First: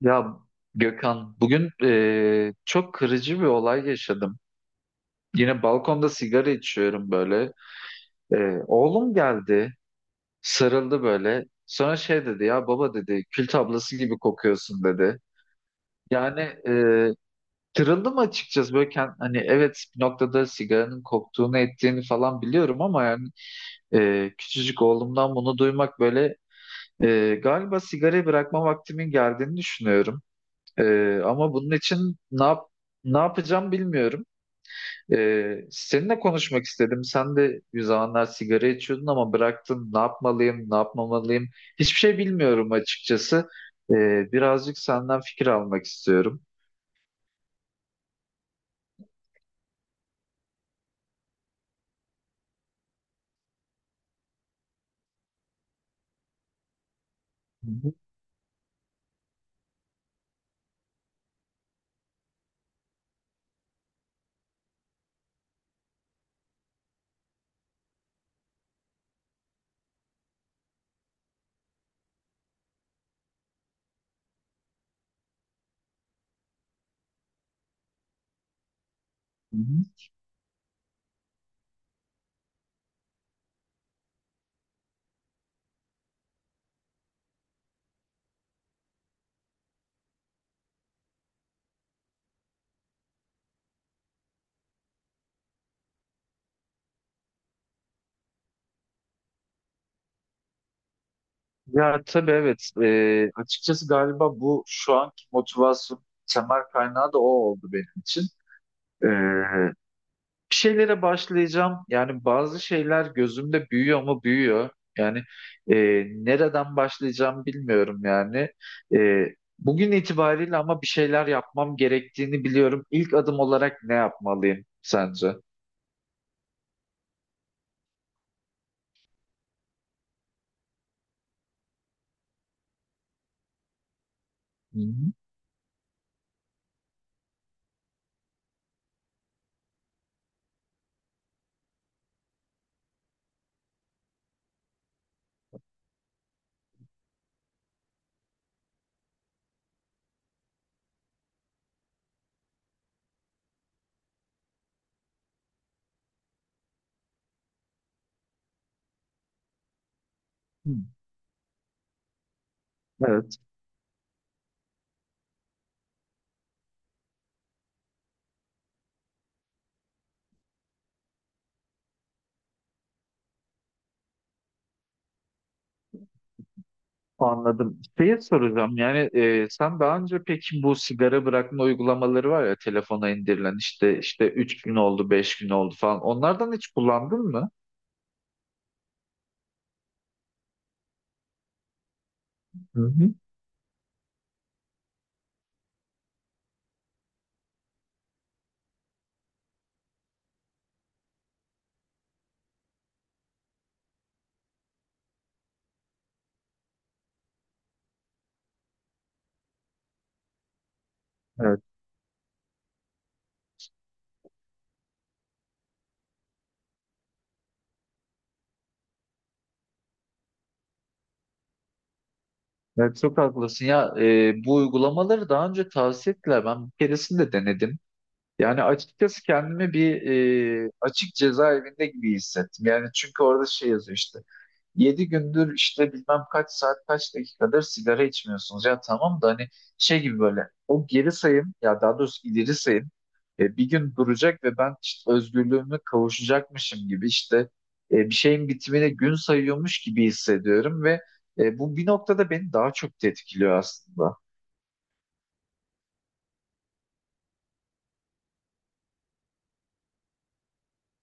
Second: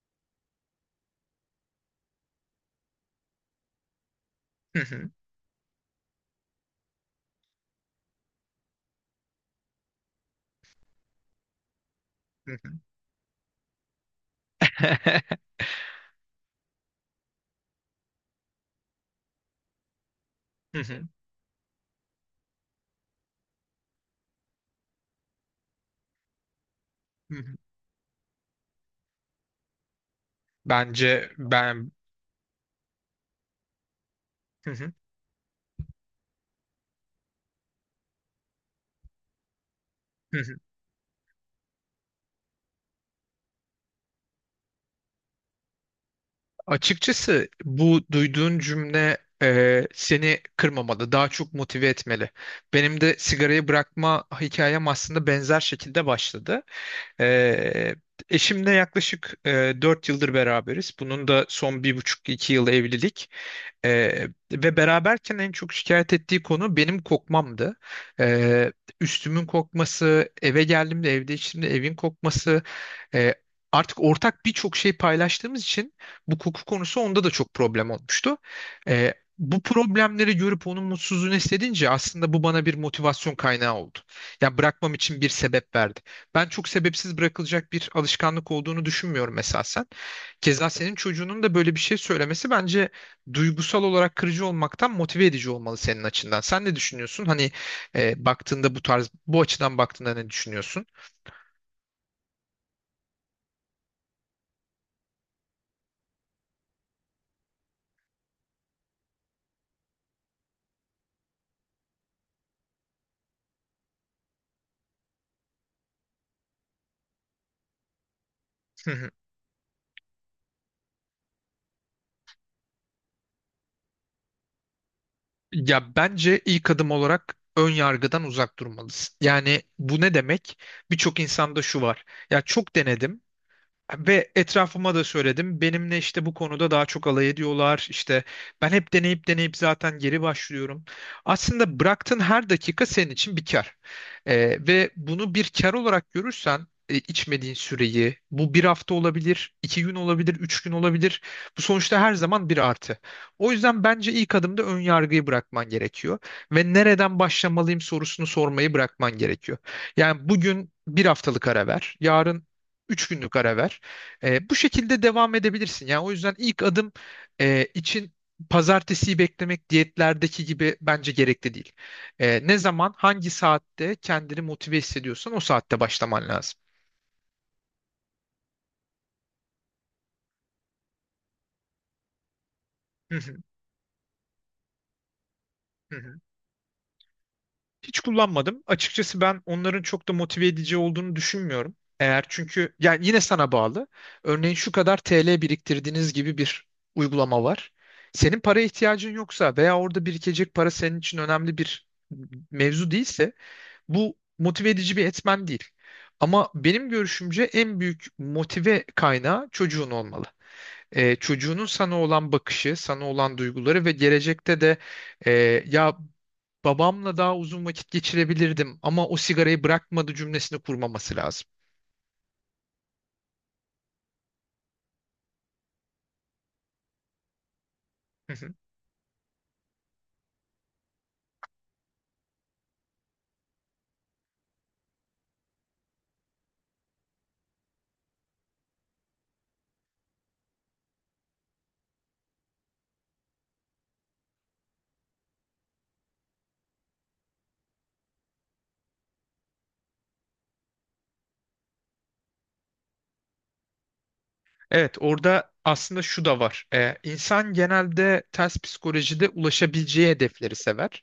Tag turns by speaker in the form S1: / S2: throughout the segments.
S1: Ya Gökhan, bugün çok kırıcı bir olay yaşadım.
S2: Hı hı,
S1: Yine balkonda sigara içiyorum böyle. Oğlum geldi, sarıldı böyle. Sonra şey dedi,
S2: hı
S1: ya
S2: hı,
S1: baba dedi, kül tablası gibi kokuyorsun dedi. Yani kırıldım açıkçası böyle hani evet bir noktada
S2: hı hı,
S1: sigaranın koktuğunu ettiğini falan biliyorum ama yani küçücük oğlumdan bunu duymak böyle
S2: hı hı.
S1: galiba sigarayı bırakma vaktimin geldiğini düşünüyorum. Ee,
S2: Bence
S1: ama bunun
S2: ben
S1: için ne yapacağım bilmiyorum.
S2: Hı hı,
S1: Seninle konuşmak istedim. Sen de bir zamanlar sigara içiyordun ama bıraktın. Ne
S2: hı hı.
S1: yapmalıyım, ne yapmamalıyım? Hiçbir şey bilmiyorum açıkçası. Birazcık senden fikir almak istiyorum.
S2: Açıkçası bu duyduğun cümle, seni kırmamalı, daha çok motive etmeli. Benim de sigarayı bırakma hikayem aslında benzer şekilde başladı.
S1: Hı hı,
S2: E, Eşimle yaklaşık 4 yıldır beraberiz. Bunun da son bir buçuk iki yıl evlilik. Ve beraberken en çok şikayet ettiği konu benim kokmamdı. Ee, Üstümün kokması, eve geldiğimde, evde içtiğimde evin kokması, e, artık ortak birçok şey paylaştığımız için bu koku konusu onda da çok problem olmuştu.
S1: hı
S2: Bu
S1: hı.
S2: problemleri görüp onun mutsuzluğunu hissedince aslında bu bana bir motivasyon kaynağı oldu. Yani bırakmam için bir sebep verdi. Ben çok sebepsiz bırakılacak bir alışkanlık olduğunu düşünmüyorum esasen. Keza senin çocuğunun da böyle bir şey söylemesi bence duygusal olarak kırıcı olmaktan motive edici olmalı senin açından. Sen ne düşünüyorsun? Hani baktığında bu tarz, bu açıdan baktığında ne düşünüyorsun?
S1: Ya tabii evet. Açıkçası galiba bu şu anki motivasyon temel kaynağı da o oldu benim için. Ee, bir şeylere başlayacağım. Yani bazı şeyler gözümde büyüyor mu büyüyor. Yani e, nereden başlayacağım bilmiyorum yani. E, bugün itibariyle ama bir şeyler yapmam gerektiğini biliyorum. İlk adım olarak ne yapmalıyım sence?
S2: Ya bence ilk adım olarak ön yargıdan uzak durmalısın. Yani bu ne demek? Birçok insanda şu var. Ya çok denedim. Ve
S1: Hı
S2: etrafıma da söyledim. Benimle işte bu konuda daha çok alay ediyorlar. İşte ben hep deneyip deneyip zaten geri başlıyorum. Aslında bıraktığın her dakika senin için bir kar. Ve bunu bir kar olarak görürsen, içmediğin süreyi, bu bir hafta olabilir, 2 gün olabilir, 3 gün olabilir. Bu sonuçta her zaman bir artı. O yüzden bence ilk adımda ön yargıyı bırakman gerekiyor. Ve nereden başlamalıyım sorusunu sormayı bırakman gerekiyor. Yani bugün
S1: hı.
S2: bir haftalık ara ver, yarın 3 günlük
S1: Evet,
S2: ara ver. Bu şekilde devam edebilirsin. Yani o yüzden ilk adım için pazartesiyi beklemek diyetlerdeki gibi bence gerekli değil. Ne zaman, hangi saatte kendini motive hissediyorsan o saatte başlaman lazım.
S1: anladım. Şeyi soracağım yani sen daha önce peki bu sigara bırakma uygulamaları var ya telefona
S2: Hı hı,
S1: indirilen işte 3 gün oldu 5 gün oldu
S2: hı
S1: falan
S2: hı.
S1: onlardan hiç kullandın mı?
S2: Hiç kullanmadım. Açıkçası ben onların çok da motive edici olduğunu düşünmüyorum. Eğer çünkü yani
S1: Hı
S2: yine sana bağlı. Örneğin şu kadar TL biriktirdiğiniz gibi bir uygulama var. Senin paraya ihtiyacın yoksa veya orada birikecek para senin için önemli bir mevzu değilse bu motive edici bir etmen değil. Ama benim görüşümce en büyük motive kaynağı çocuğun olmalı.
S1: hı.
S2: Çocuğunun sana olan bakışı, sana olan duyguları ve gelecekte de e, ya babamla daha uzun vakit geçirebilirdim ama o sigarayı bırakmadı cümlesini kurmaması lazım.
S1: Evet, çok haklısın ya bu uygulamaları daha önce tavsiye ettiler ben bir keresinde denedim. Yani açıkçası kendimi bir açık cezaevinde gibi hissettim. Yani çünkü orada şey yazıyor işte. 7 gündür işte bilmem kaç saat kaç dakikadır sigara içmiyorsunuz. Ya tamam da hani şey gibi böyle o geri sayım ya daha doğrusu ileri sayım bir gün duracak ve ben işte özgürlüğüme kavuşacakmışım gibi işte bir şeyin bitimine gün sayıyormuş gibi hissediyorum ve bu bir noktada beni daha çok tetkiliyor aslında.
S2: Evet, orada aslında şu da var. İnsan genelde ters psikolojide ulaşabileceği hedefleri sever.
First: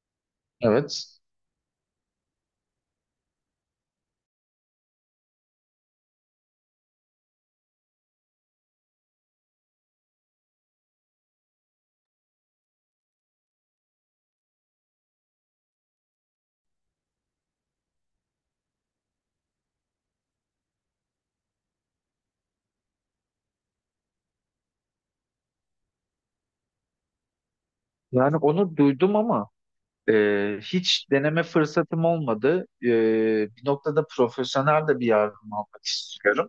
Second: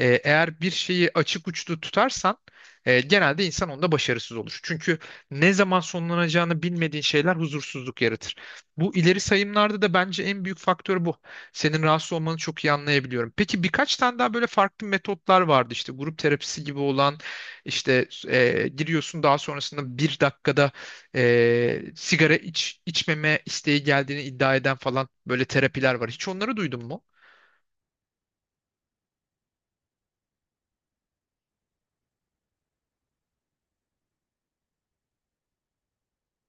S2: Eğer bir şeyi
S1: Evet.
S2: açık uçlu tutarsan genelde insan onda başarısız olur. Çünkü ne zaman sonlanacağını bilmediğin şeyler huzursuzluk yaratır. Bu ileri sayımlarda da bence en büyük faktör bu. Senin rahatsız olmanı çok iyi anlayabiliyorum. Peki birkaç tane daha böyle farklı metotlar vardı. İşte grup terapisi gibi olan işte giriyorsun, daha sonrasında bir dakikada sigara iç, içmeme isteği geldiğini iddia eden falan böyle terapiler var. Hiç onları duydun mu?
S1: Yani onu duydum ama hiç deneme fırsatım olmadı. Bir noktada profesyonel de bir yardım almak istiyorum.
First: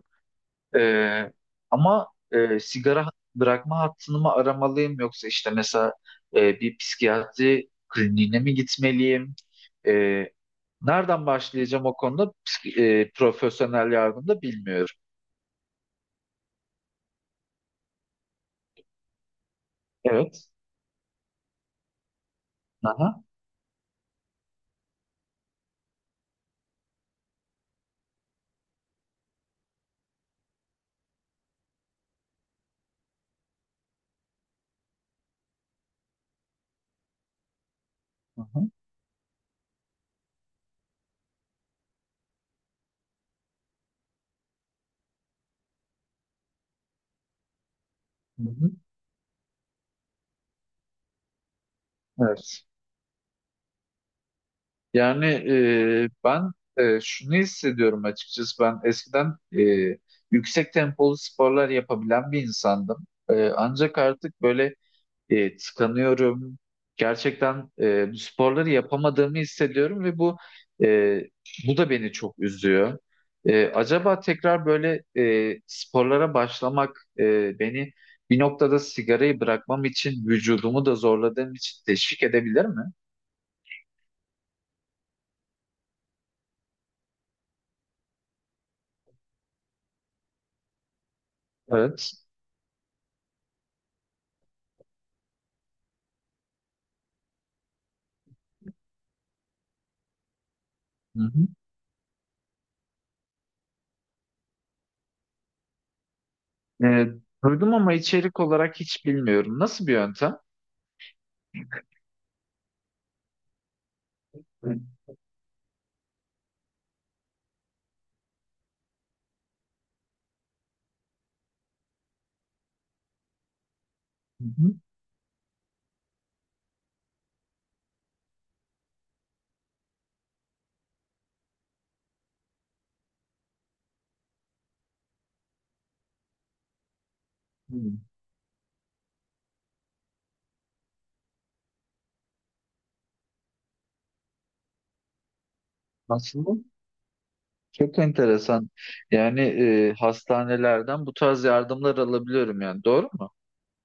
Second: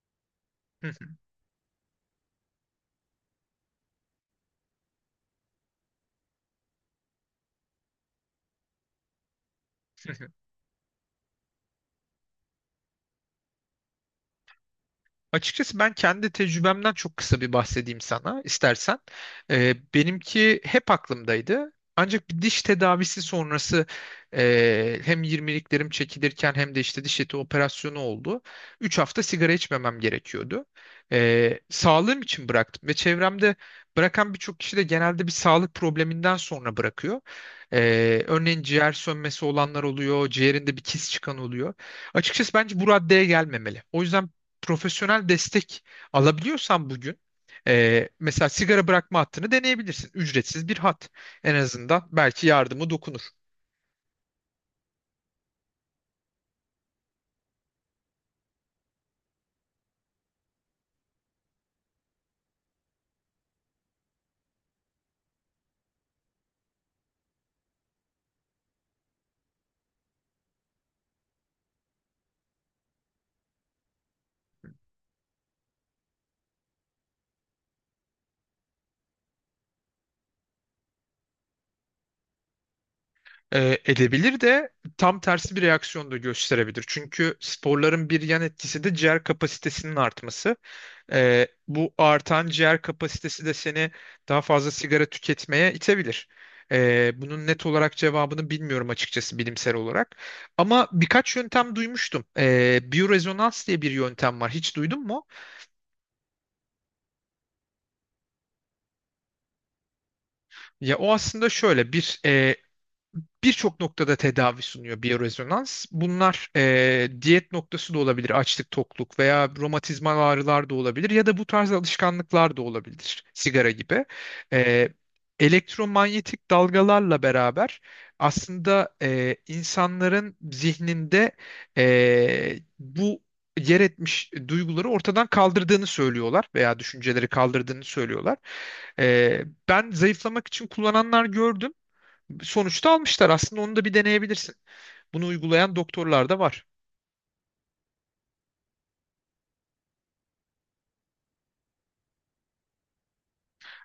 S1: Ee, ama sigara bırakma hattını mı aramalıyım yoksa işte mesela bir psikiyatri kliniğine mi gitmeliyim? E, nereden başlayacağım o konuda profesyonel yardım da bilmiyorum.
S2: Açıkçası ben kendi tecrübemden çok kısa bir bahsedeyim sana istersen.
S1: Evet.
S2: Benimki hep aklımdaydı. Ancak bir diş tedavisi
S1: Aha.
S2: sonrası hem 20'liklerim çekilirken hem de işte diş eti operasyonu oldu. 3 hafta sigara içmemem gerekiyordu. Sağlığım için bıraktım ve çevremde bırakan birçok kişi de genelde bir sağlık probleminden sonra bırakıyor.
S1: Aha.
S2: Örneğin ciğer sönmesi olanlar oluyor, ciğerinde bir kis çıkan oluyor. Açıkçası bence bu raddeye gelmemeli. O yüzden profesyonel destek alabiliyorsan bugün
S1: Hı
S2: mesela
S1: hı.
S2: sigara bırakma hattını deneyebilirsin. Ücretsiz bir hat. En azından belki
S1: Evet.
S2: yardımı dokunur.
S1: Yani ben şunu hissediyorum açıkçası ben eskiden yüksek tempolu sporlar yapabilen bir insandım. Ancak artık böyle tıkanıyorum. Gerçekten bu sporları yapamadığımı hissediyorum ve e, bu da beni çok üzüyor. Acaba tekrar böyle sporlara başlamak beni bir noktada sigarayı bırakmam için vücudumu da zorladığım için teşvik edebilir mi?
S2: Edebilir de tam tersi bir reaksiyon da gösterebilir. Çünkü sporların bir yan etkisi de ciğer kapasitesinin artması. Bu
S1: Evet.
S2: artan ciğer kapasitesi de seni daha fazla sigara tüketmeye itebilir. Bunun net olarak cevabını bilmiyorum açıkçası bilimsel olarak. Ama
S1: Hı
S2: birkaç
S1: hı.
S2: yöntem duymuştum. Biyorezonans diye bir yöntem var. Hiç duydun mu?
S1: E, duydum ama içerik olarak hiç bilmiyorum. Nasıl bir yöntem?
S2: Ya o aslında şöyle bir birçok noktada tedavi
S1: Hı
S2: sunuyor biyorezonans. Bunlar diyet noktası da olabilir, açlık, tokluk veya romatizmal ağrılar da olabilir ya da bu tarz alışkanlıklar da olabilir, sigara gibi.
S1: hı.
S2: E, Elektromanyetik dalgalarla beraber aslında insanların zihninde bu yer etmiş duyguları ortadan kaldırdığını söylüyorlar veya düşünceleri kaldırdığını
S1: Hı.
S2: söylüyorlar. E, Ben zayıflamak için kullananlar gördüm, sonuçta almışlar. Aslında onu da bir deneyebilirsin. Bunu uygulayan doktorlar da
S1: Nasıl?
S2: var.
S1: Çok enteresan. Yani hastanelerden bu tarz yardımlar alabiliyorum yani. Doğru mu?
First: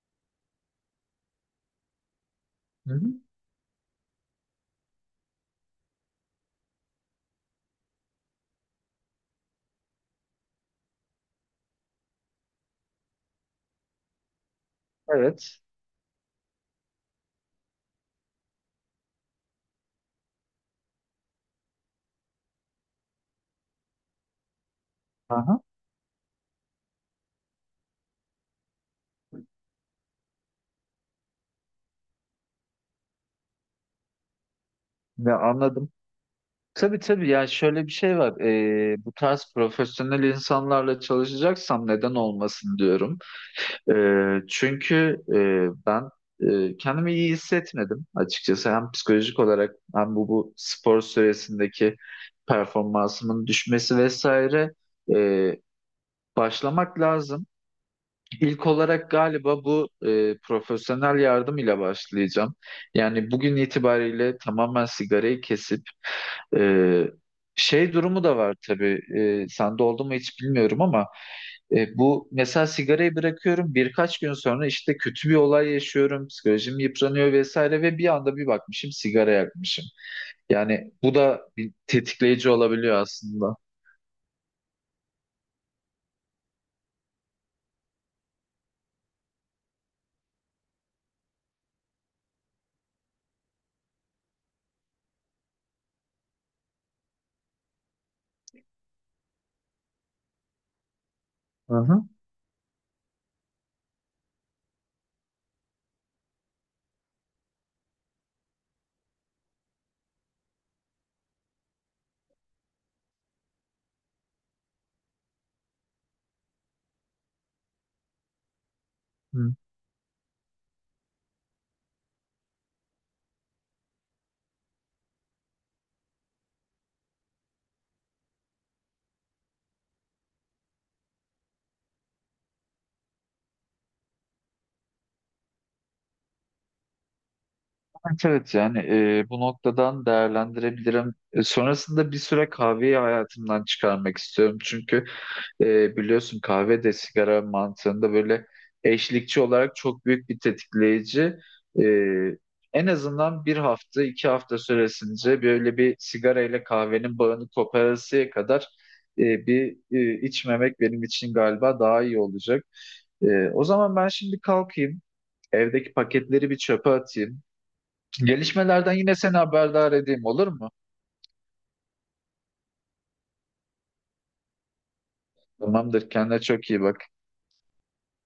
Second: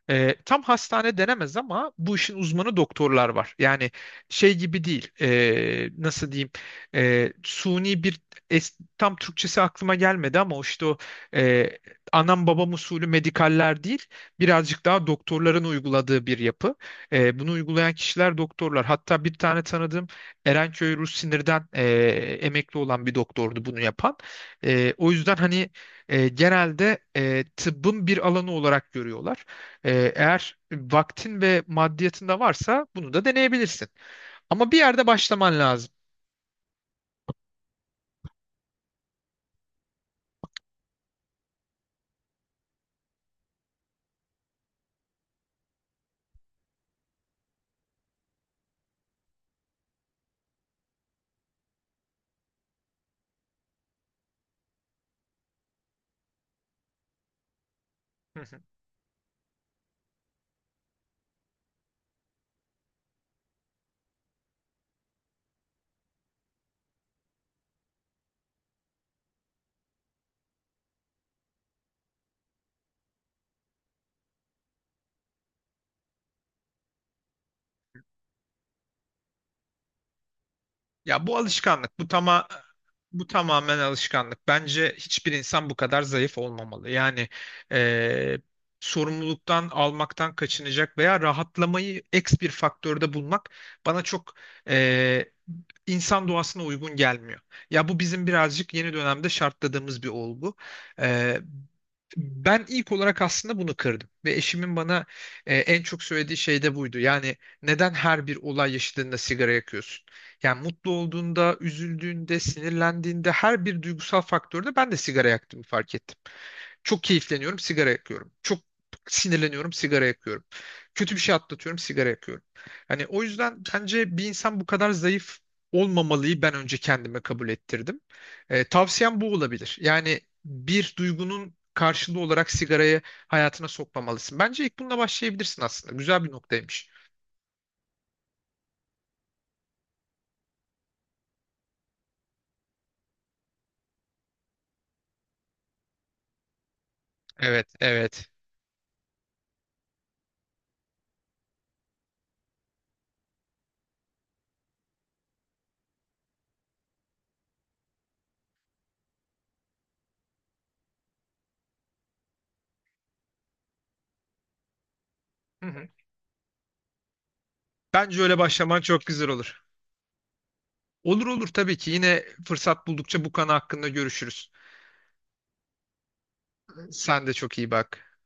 S2: Tam hastane denemez ama bu işin uzmanı
S1: Hı hı.
S2: doktorlar var. Yani şey gibi değil. Nasıl diyeyim? Suni bir tam Türkçesi aklıma gelmedi ama o işte o e, anam babam usulü medikaller değil. Birazcık daha
S1: Evet.
S2: doktorların uyguladığı bir yapı. Bunu uygulayan kişiler doktorlar. Hatta bir tane tanıdığım Erenköy Rus Sinir'den emekli olan bir doktordu bunu yapan. O yüzden
S1: Aha.
S2: hani genelde tıbbın bir alanı olarak görüyorlar. Eğer vaktin ve maddiyatında varsa bunu da deneyebilirsin. Ama bir yerde
S1: Ya
S2: başlaman lazım.
S1: anladım. Tabii tabii ya şöyle bir şey var. Bu tarz profesyonel insanlarla çalışacaksam neden olmasın diyorum. Çünkü ben kendimi iyi hissetmedim açıkçası. Hem psikolojik olarak hem bu spor süresindeki performansımın düşmesi vesaire. Ee, başlamak lazım. İlk olarak galiba bu profesyonel yardım ile başlayacağım. Yani bugün itibariyle tamamen sigarayı kesip e, şey durumu da var tabii. Sende oldu mu hiç bilmiyorum ama bu mesela sigarayı bırakıyorum birkaç gün sonra işte kötü bir olay yaşıyorum, psikolojim yıpranıyor vesaire ve bir anda bir bakmışım sigara yakmışım. Yani bu
S2: Ya bu
S1: da bir
S2: alışkanlık,
S1: tetikleyici olabiliyor
S2: bu
S1: aslında.
S2: tamamen alışkanlık. Bence hiçbir insan bu kadar zayıf olmamalı. Yani eee, sorumluluktan almaktan kaçınacak veya rahatlamayı eks bir faktörde bulmak bana çok eee, insan doğasına uygun gelmiyor. Ya bu bizim birazcık yeni dönemde şartladığımız bir olgu. Eee,
S1: Hı hı.
S2: Ben ilk olarak aslında bunu kırdım ve eşimin bana en çok söylediği şey de buydu. Yani neden her bir olay yaşadığında sigara yakıyorsun? Yani mutlu olduğunda, üzüldüğünde, sinirlendiğinde her bir duygusal faktörde ben de sigara yaktığımı fark ettim. Çok keyifleniyorum, sigara yakıyorum. Çok sinirleniyorum, sigara yakıyorum. Kötü bir şey atlatıyorum, sigara yakıyorum. Hani o yüzden bence bir insan bu kadar zayıf olmamalıyı ben önce kendime kabul ettirdim. Tavsiyem bu olabilir. Yani bir duygunun karşılığı olarak sigarayı hayatına sokmamalısın. Bence ilk bununla başlayabilirsin aslında. Güzel bir noktaymış.
S1: Evet evet yani bu noktadan değerlendirebilirim. Sonrasında bir süre kahveyi hayatımdan çıkarmak istiyorum. Çünkü biliyorsun kahve de sigara
S2: Evet,
S1: mantığında
S2: evet.
S1: böyle eşlikçi olarak çok büyük bir tetikleyici. E, en azından bir hafta 2 hafta süresince böyle bir sigara ile kahvenin bağını koparasıya kadar bir içmemek benim için galiba daha iyi olacak. E, o zaman ben şimdi kalkayım.
S2: Hı hı.
S1: Evdeki paketleri bir çöpe atayım.
S2: Bence öyle başlaman
S1: Gelişmelerden
S2: çok
S1: yine
S2: güzel
S1: seni
S2: olur.
S1: haberdar edeyim olur mu?
S2: Olur olur, tabii ki. Yine fırsat buldukça bu konu hakkında görüşürüz.
S1: Tamamdır. Kendine çok iyi bak.
S2: Sen de çok iyi bak.